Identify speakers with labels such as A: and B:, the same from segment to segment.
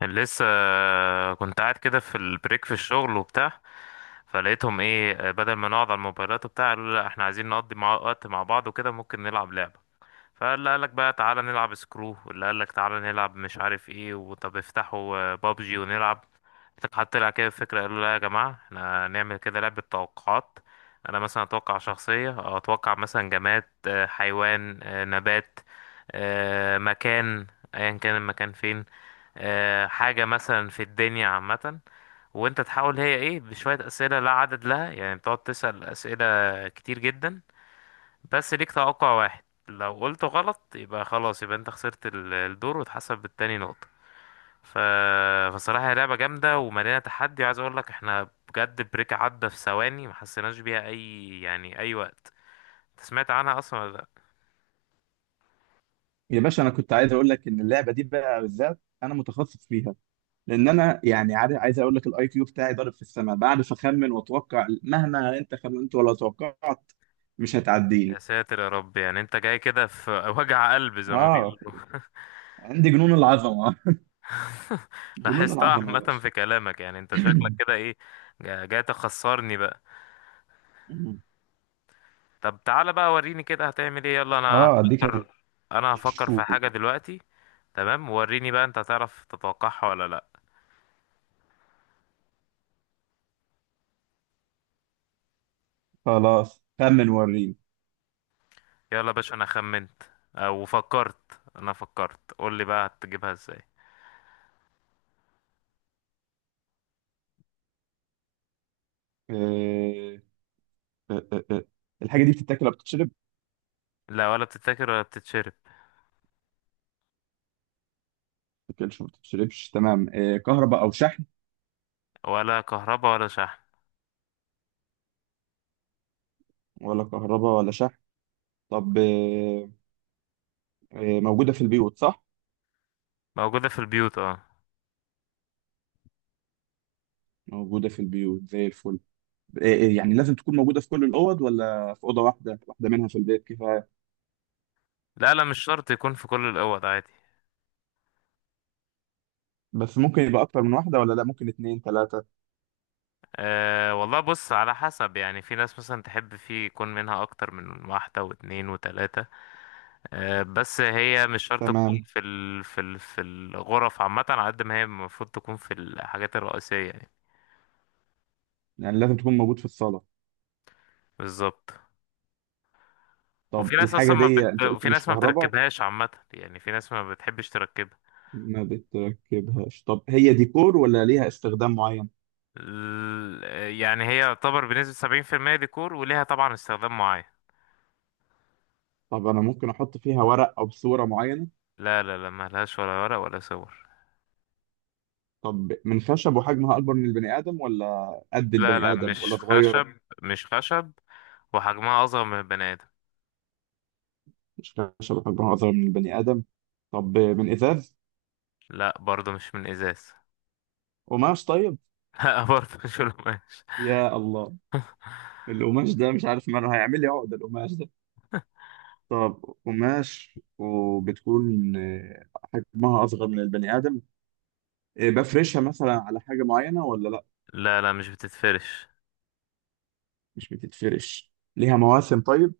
A: كان لسه كنت قاعد كده في البريك في الشغل وبتاع، فلقيتهم ايه؟ بدل ما نقعد على الموبايلات وبتاع، قالوا لا، احنا عايزين نقضي مع وقت مع بعض وكده، ممكن نلعب لعبة. فاللي قالك بقى تعالى نلعب سكرو، واللي قالك تعالى نلعب مش عارف ايه، وطب افتحوا بابجي ونلعب. حتى لها كده فكرة، قالوا لا يا جماعة، احنا نعمل كده لعبة توقعات. انا مثلا اتوقع شخصية، أو اتوقع مثلا جماد، حيوان، نبات، مكان، ايا كان المكان فين، حاجة مثلا في الدنيا عامة. وانت تحاول هي ايه بشوية اسئلة لا عدد لها، يعني بتقعد تسأل اسئلة كتير جدا. بس ليك توقع واحد، لو قلته غلط يبقى خلاص، يبقى انت خسرت الدور وتحسب بالتاني نقطة. ف... فصراحة هي لعبة جامدة ومليانة تحدي، وعايز اقول لك احنا بجد بريك عدى في ثواني ما حسيناش بيها اي، يعني اي وقت. انت سمعت عنها اصلا ولا لا؟
B: يا باشا، انا كنت عايز اقول لك ان اللعبه دي بقى بالذات انا متخصص فيها. لان انا يعني عارف، عايز اقول لك الاي كيو بتاعي ضارب في السماء، بعرف اخمن واتوقع مهما انت خمنت ولا توقعت. مش
A: يا
B: هتعديني.
A: ساتر يا رب، يعني انت جاي كده في وجع قلب زي ما
B: اه،
A: بيقولوا.
B: عندي جنون العظمه. جنون
A: لاحظتها
B: العظمه يا
A: عامة
B: باشا.
A: في كلامك، يعني انت شكلك كده ايه، جاي تخسرني بقى. طب تعالى بقى وريني كده هتعمل ايه، يلا انا
B: اه، اديك.
A: هفكر. انا هفكر في
B: هشوف.
A: حاجة دلوقتي. تمام وريني بقى، انت هتعرف تتوقعها ولا لا؟
B: خلاص خمن وريني.
A: يلا يا باشا انا خمنت. او فكرت، انا فكرت، قول لي بقى هتجيبها ازاي.
B: آه، آه، آه، آه. الحاجه دي بتتاكل ولا بتتشرب؟
A: لا، ولا بتتاكل ولا بتتشرب.
B: بتتاكلش ما بتتشربش، تمام. آه، كهرباء او شحن؟
A: ولا كهرباء ولا شحن.
B: ولا كهرباء ولا شحن. طب، آه، آه، موجودة في البيوت صح؟
A: موجودة في البيوت، اه.
B: موجودة في البيوت زي الفل. آه، آه، يعني لازم تكون موجودة في كل الأوض ولا في أوضة واحدة، واحدة منها في البيت كفاية؟
A: لا لا، مش شرط يكون في كل الاوض، عادي.
B: بس ممكن يبقى أكتر من واحدة؟ ولا لا، ممكن اتنين تلاتة؟
A: أه والله، بص على حسب، يعني في ناس مثلا تحب فيه يكون منها أكتر من واحدة واتنين وتلاتة. أه، بس هي مش شرط تكون
B: تمام.
A: في ال في ال في الغرف عامة، على قد ما هي المفروض تكون في الحاجات الرئيسية يعني.
B: يعني لازم تكون موجود في الصالة.
A: بالظبط.
B: طب
A: وفي ناس
B: الحاجة
A: أصلا ما
B: دي
A: بت...
B: أنت قلت
A: وفي
B: مش
A: ناس ما
B: كهرباء.
A: بتركبهاش عامة، يعني في ناس ما بتحبش تركبها.
B: ما بتركبهاش. طب هي ديكور ولا ليها استخدام معين؟
A: يعني هي يعتبر بنسبة 70% ديكور، وليها طبعا استخدام معين.
B: طب أنا ممكن أحط فيها ورق أو صورة معينة؟
A: لا لا لا، ملهاش ولا ورق ولا صور.
B: طب من خشب وحجمها أكبر من البني آدم ولا قد
A: لا
B: البني
A: لا،
B: آدم ولا
A: مش
B: صغيرة؟
A: خشب مش خشب، وحجمها أصغر من البني آدم.
B: مش خشب وحجمها أصغر من البني آدم. طب، من إزاز؟
A: لا برضه مش من إزاز.
B: قماش طيب؟
A: لا برضه مش من قماش.
B: يا الله. القماش ده مش عارف ماله، هيعمل لي عقدة القماش ده. طب، قماش وبتكون آه، حجمها أصغر من البني آدم. آه، بفرشها مثلا على حاجة معينة ولا لأ؟
A: لا لا مش بتتفرش.
B: مش بتتفرش. ليها مواسم طيب؟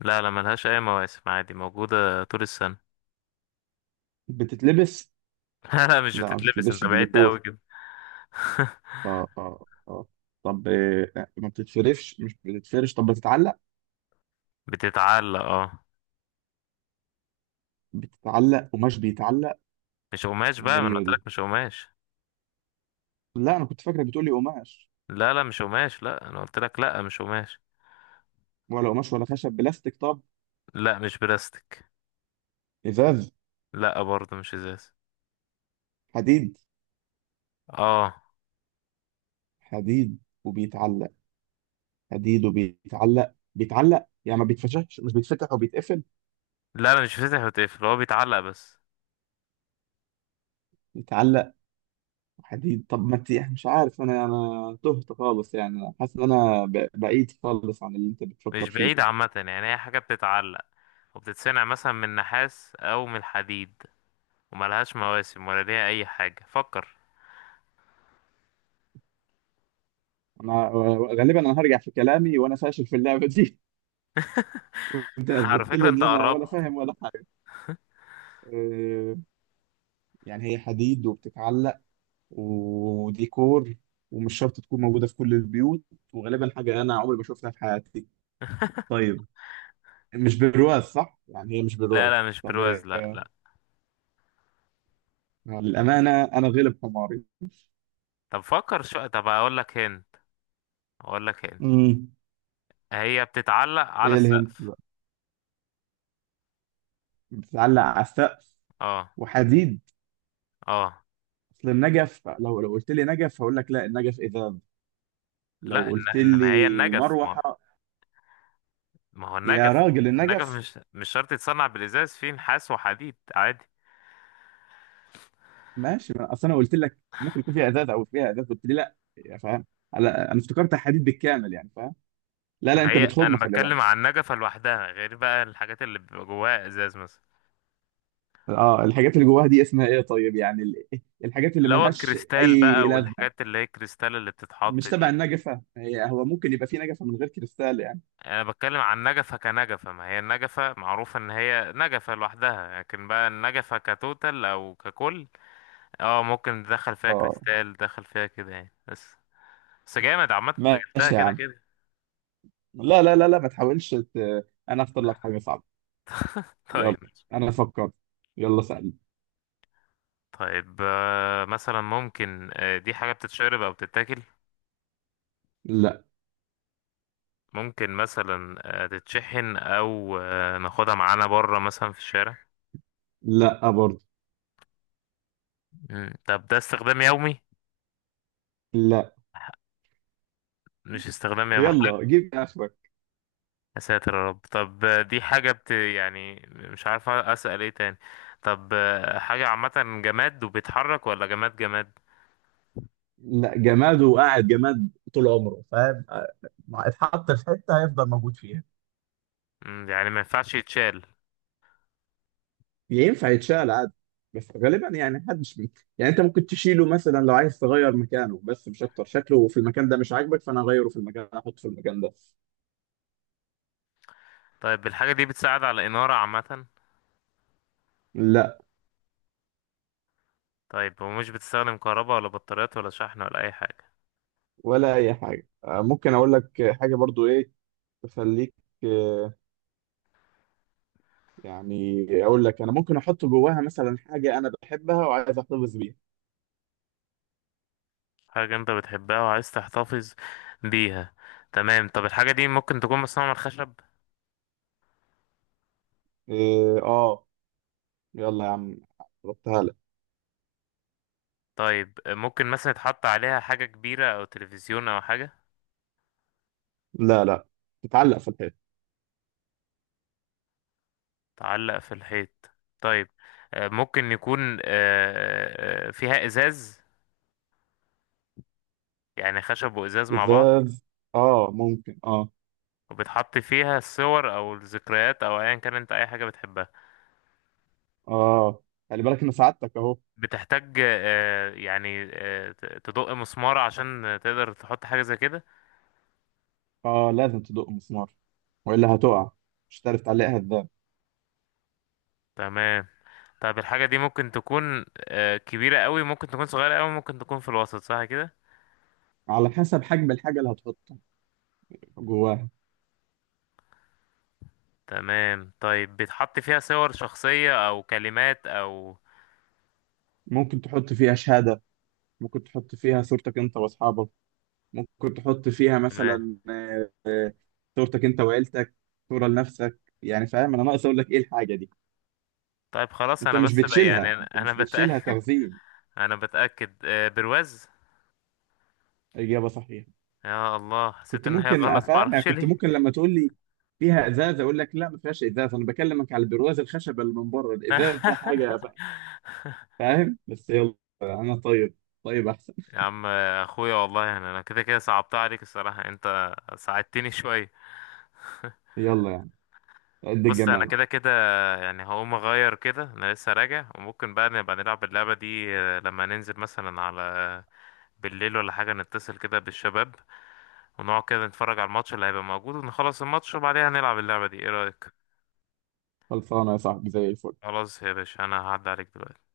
A: لا لا، ملهاش أي مواسم، عادي موجودة طول السنة.
B: بتتلبس؟
A: لا لا مش
B: لا، ما
A: بتتلبس،
B: بتتلبسش،
A: انت
B: دي
A: بعدت أوي
B: ديكور.
A: كده.
B: اه، اه، اه. طب، آه، ما بتتفرش مش بتتفرش. طب، بتتعلق؟
A: بتتعلق اه.
B: بتتعلق. قماش بيتعلق؟
A: مش قماش بقى، ما انا
B: غريبة
A: قلت
B: دي.
A: لك مش قماش.
B: لا، أنا كنت فاكرة بتقولي قماش.
A: لا لا مش قماش، لا انا قلت لك لا مش قماش.
B: ولا قماش ولا خشب. بلاستيك طب؟
A: لا مش بلاستيك.
B: إزاز؟
A: لا برضه مش ازاز.
B: حديد؟
A: اه.
B: حديد وبيتعلق. حديد وبيتعلق، بيتعلق يعني ما بيتفتحش، مش بيتفتح وبيتقفل؟
A: لا لا مش بيتفتح وتقفل، هو بيتعلق بس.
B: بيتعلق. حديد. طب ما انت يعني مش عارف، انا تهت خالص، يعني أنا حاسس ان انا بعيد خالص عن اللي انت بتفكر
A: مش
B: فيه.
A: بعيد عامة، يعني هي حاجة بتتعلق وبتتصنع مثلا من نحاس أو من الحديد، وملهاش مواسم ولا ليها اي حاجة، فكر.
B: انا غالبا انا هرجع في كلامي، وانا فاشل في اللعبه دي. وانت
A: على
B: اثبتت
A: فكرة
B: لي
A: انت
B: ان انا ولا
A: قربت.
B: فاهم ولا حاجه. أه، يعني هي حديد وبتتعلق وديكور، ومش شرط تكون موجوده في كل البيوت، وغالبا حاجه انا عمري ما شفتها في حياتي. طيب. مش برواز صح؟ يعني هي مش
A: لا
B: برواز.
A: لا مش
B: طب إيه؟
A: برواز، لا لا.
B: للأمانة أنا غلب حماري.
A: طب فكر شو، طب اقول لك هند. اقول لك هند
B: امم.
A: هي بتتعلق على
B: إيه الهنت
A: السقف.
B: بقى؟ بتتعلق على السقف؟
A: اه.
B: وحديد؟
A: اه.
B: أصل النجف لو قلت لي نجف هقول لك لا، النجف إذاب. لو
A: لا
B: قلت
A: انما هي
B: لي
A: النجف، ما
B: مروحة.
A: ما هو
B: يا
A: النجف.
B: راجل،
A: النجف
B: النجف.
A: مش شرط يتصنع بالازاز، فيه نحاس وحديد عادي.
B: ماشي، ما أصل أنا قلت لك ممكن يكون فيها إزاز، أو فيها إزاز قلت لي لا يا فاهم. أنا افتكرت حديد بالكامل يعني فاهم. لا، لا،
A: ما
B: أنت
A: هي
B: بتخم،
A: انا
B: خلي بالك.
A: بتكلم عن النجفة لوحدها، غير بقى الحاجات اللي بيبقى جواها ازاز مثلا.
B: اه، الحاجات اللي جواها دي اسمها إيه طيب؟ يعني الحاجات اللي
A: اللي هو
B: ملهاش
A: الكريستال
B: أي
A: بقى،
B: لازمة.
A: والحاجات اللي هي الكريستال اللي بتتحط
B: مش تبع
A: دي.
B: النجفة هي، هو ممكن يبقى في نجفة من غير كريستال يعني.
A: يعني انا بتكلم عن نجفة كنجفة، ما هي النجفة معروف ان هي نجفة لوحدها، لكن بقى النجفة كتوتال او ككل اه ممكن تدخل فيها
B: اه.
A: كريستال، تدخل فيها كده يعني، بس. بس جامد عامة، انت جبتها
B: ماشي يا
A: كده
B: عم.
A: كده.
B: لا، لا، لا، لا، ما تحاولش انا اختار لك حاجة صعبة. يلا.
A: طيب.
B: انا فكرت. يلا سألني.
A: طيب، مثلا ممكن، دي حاجة بتتشرب او بتتاكل؟
B: لا.
A: ممكن مثلا تتشحن، او ناخدها معانا بره مثلا في الشارع؟
B: لا برضه.
A: طب ده استخدام يومي؟
B: لا.
A: مش استخدام يومي.
B: يلا جيب اخرك.
A: يا ساتر يا رب. طب دي حاجة بت يعني مش عارف أسأل ايه تاني. طب حاجة عامة، جماد وبيتحرك ولا جماد جماد؟
B: لا، جماد وقاعد جماد طول عمره فاهم. ما اتحط في حتة هيفضل موجود فيها.
A: يعني ما ينفعش يتشال؟
B: ينفع يتشال عادي. بس غالبا يعني محدش بي. يعني انت ممكن تشيله مثلا لو عايز تغير مكانه، بس مش اكتر، شكله في المكان ده مش عاجبك فانا اغيره في المكان، احطه في المكان ده.
A: طيب الحاجة دي بتساعد على إنارة عامة؟
B: لا.
A: طيب ومش بتستخدم كهرباء ولا بطاريات ولا شحن ولا أي حاجة؟
B: ولا اي حاجه. ممكن اقول لك حاجه برضو ايه تخليك، آه، يعني اقول لك انا ممكن احط جواها مثلا حاجه انا بحبها وعايز احتفظ بيها.
A: حاجة أنت بتحبها وعايز تحتفظ بيها. تمام. طب الحاجة دي ممكن تكون مصنوعة من الخشب؟
B: إيه، اه. يلا يا عم. ربطها لك.
A: طيب ممكن مثلا يتحط عليها حاجة كبيرة أو تلفزيون أو حاجة؟
B: لا، لا. تتعلق في الحيط.
A: تعلق في الحيط. طيب ممكن يكون فيها ازاز، يعني خشب وازاز مع بعض،
B: ازاز. اه، ممكن اه.
A: وبتحط فيها الصور او الذكريات او ايا كان انت اي حاجه بتحبها.
B: اه، خلي بالك ان سعادتك اهو.
A: بتحتاج يعني، تدق مسمار عشان تقدر تحط حاجه زي كده.
B: اه، لازم تدق مسمار. والا هتقع. مش هتعرف تعلقها ازاي.
A: تمام. طب الحاجه دي ممكن تكون كبيره قوي، ممكن تكون صغيره قوي، ممكن تكون في الوسط، صح كده.
B: على حسب حجم الحاجه اللي هتحطها جواها.
A: تمام. طيب بتحط فيها صور شخصيه او كلمات او.
B: ممكن تحط فيها شهاده. ممكن تحط فيها صورتك انت واصحابك. ممكن تحط فيها
A: تمام،
B: مثلا صورتك انت وعيلتك. صورة لنفسك. يعني فاهم، انا ناقص اقول لك ايه الحاجة دي.
A: طيب خلاص.
B: انت
A: انا
B: مش
A: بس بقى يعني
B: بتشيلها
A: انا
B: انت
A: أنا
B: مش بتشيلها
A: بتأكد.
B: تخزين.
A: انا بتأكد، برواز.
B: اجابة صحيحة.
A: يا الله، حسيت
B: كنت
A: ان هي
B: ممكن
A: غلط
B: افهم، يعني
A: معرفش
B: كنت
A: ليه.
B: ممكن لما تقول لي فيها ازاز اقول لك لا، ما فيهاش ازاز، انا بكلمك على البرواز الخشب اللي من بره الازاز ده حاجة فاهم بس يلا. انا طيب. طيب احسن.
A: يا عم، اخويا والله، يعني انا كده كده صعبتها عليك الصراحة، انت ساعدتني شوية.
B: يلا يعني. قد
A: بص انا
B: الجمال.
A: كده كده، يعني هقوم اغير كده، انا لسه راجع، وممكن بقى نبقى نلعب اللعبة دي لما ننزل مثلا على، بالليل ولا حاجة نتصل كده بالشباب، ونقعد كده نتفرج على الماتش اللي هيبقى موجود، ونخلص الماتش وبعدها نلعب اللعبة دي، ايه رأيك؟
B: خلصانة يا صاحبي زي الفل.
A: خلاص يا باشا، انا هعدي عليك دلوقتي.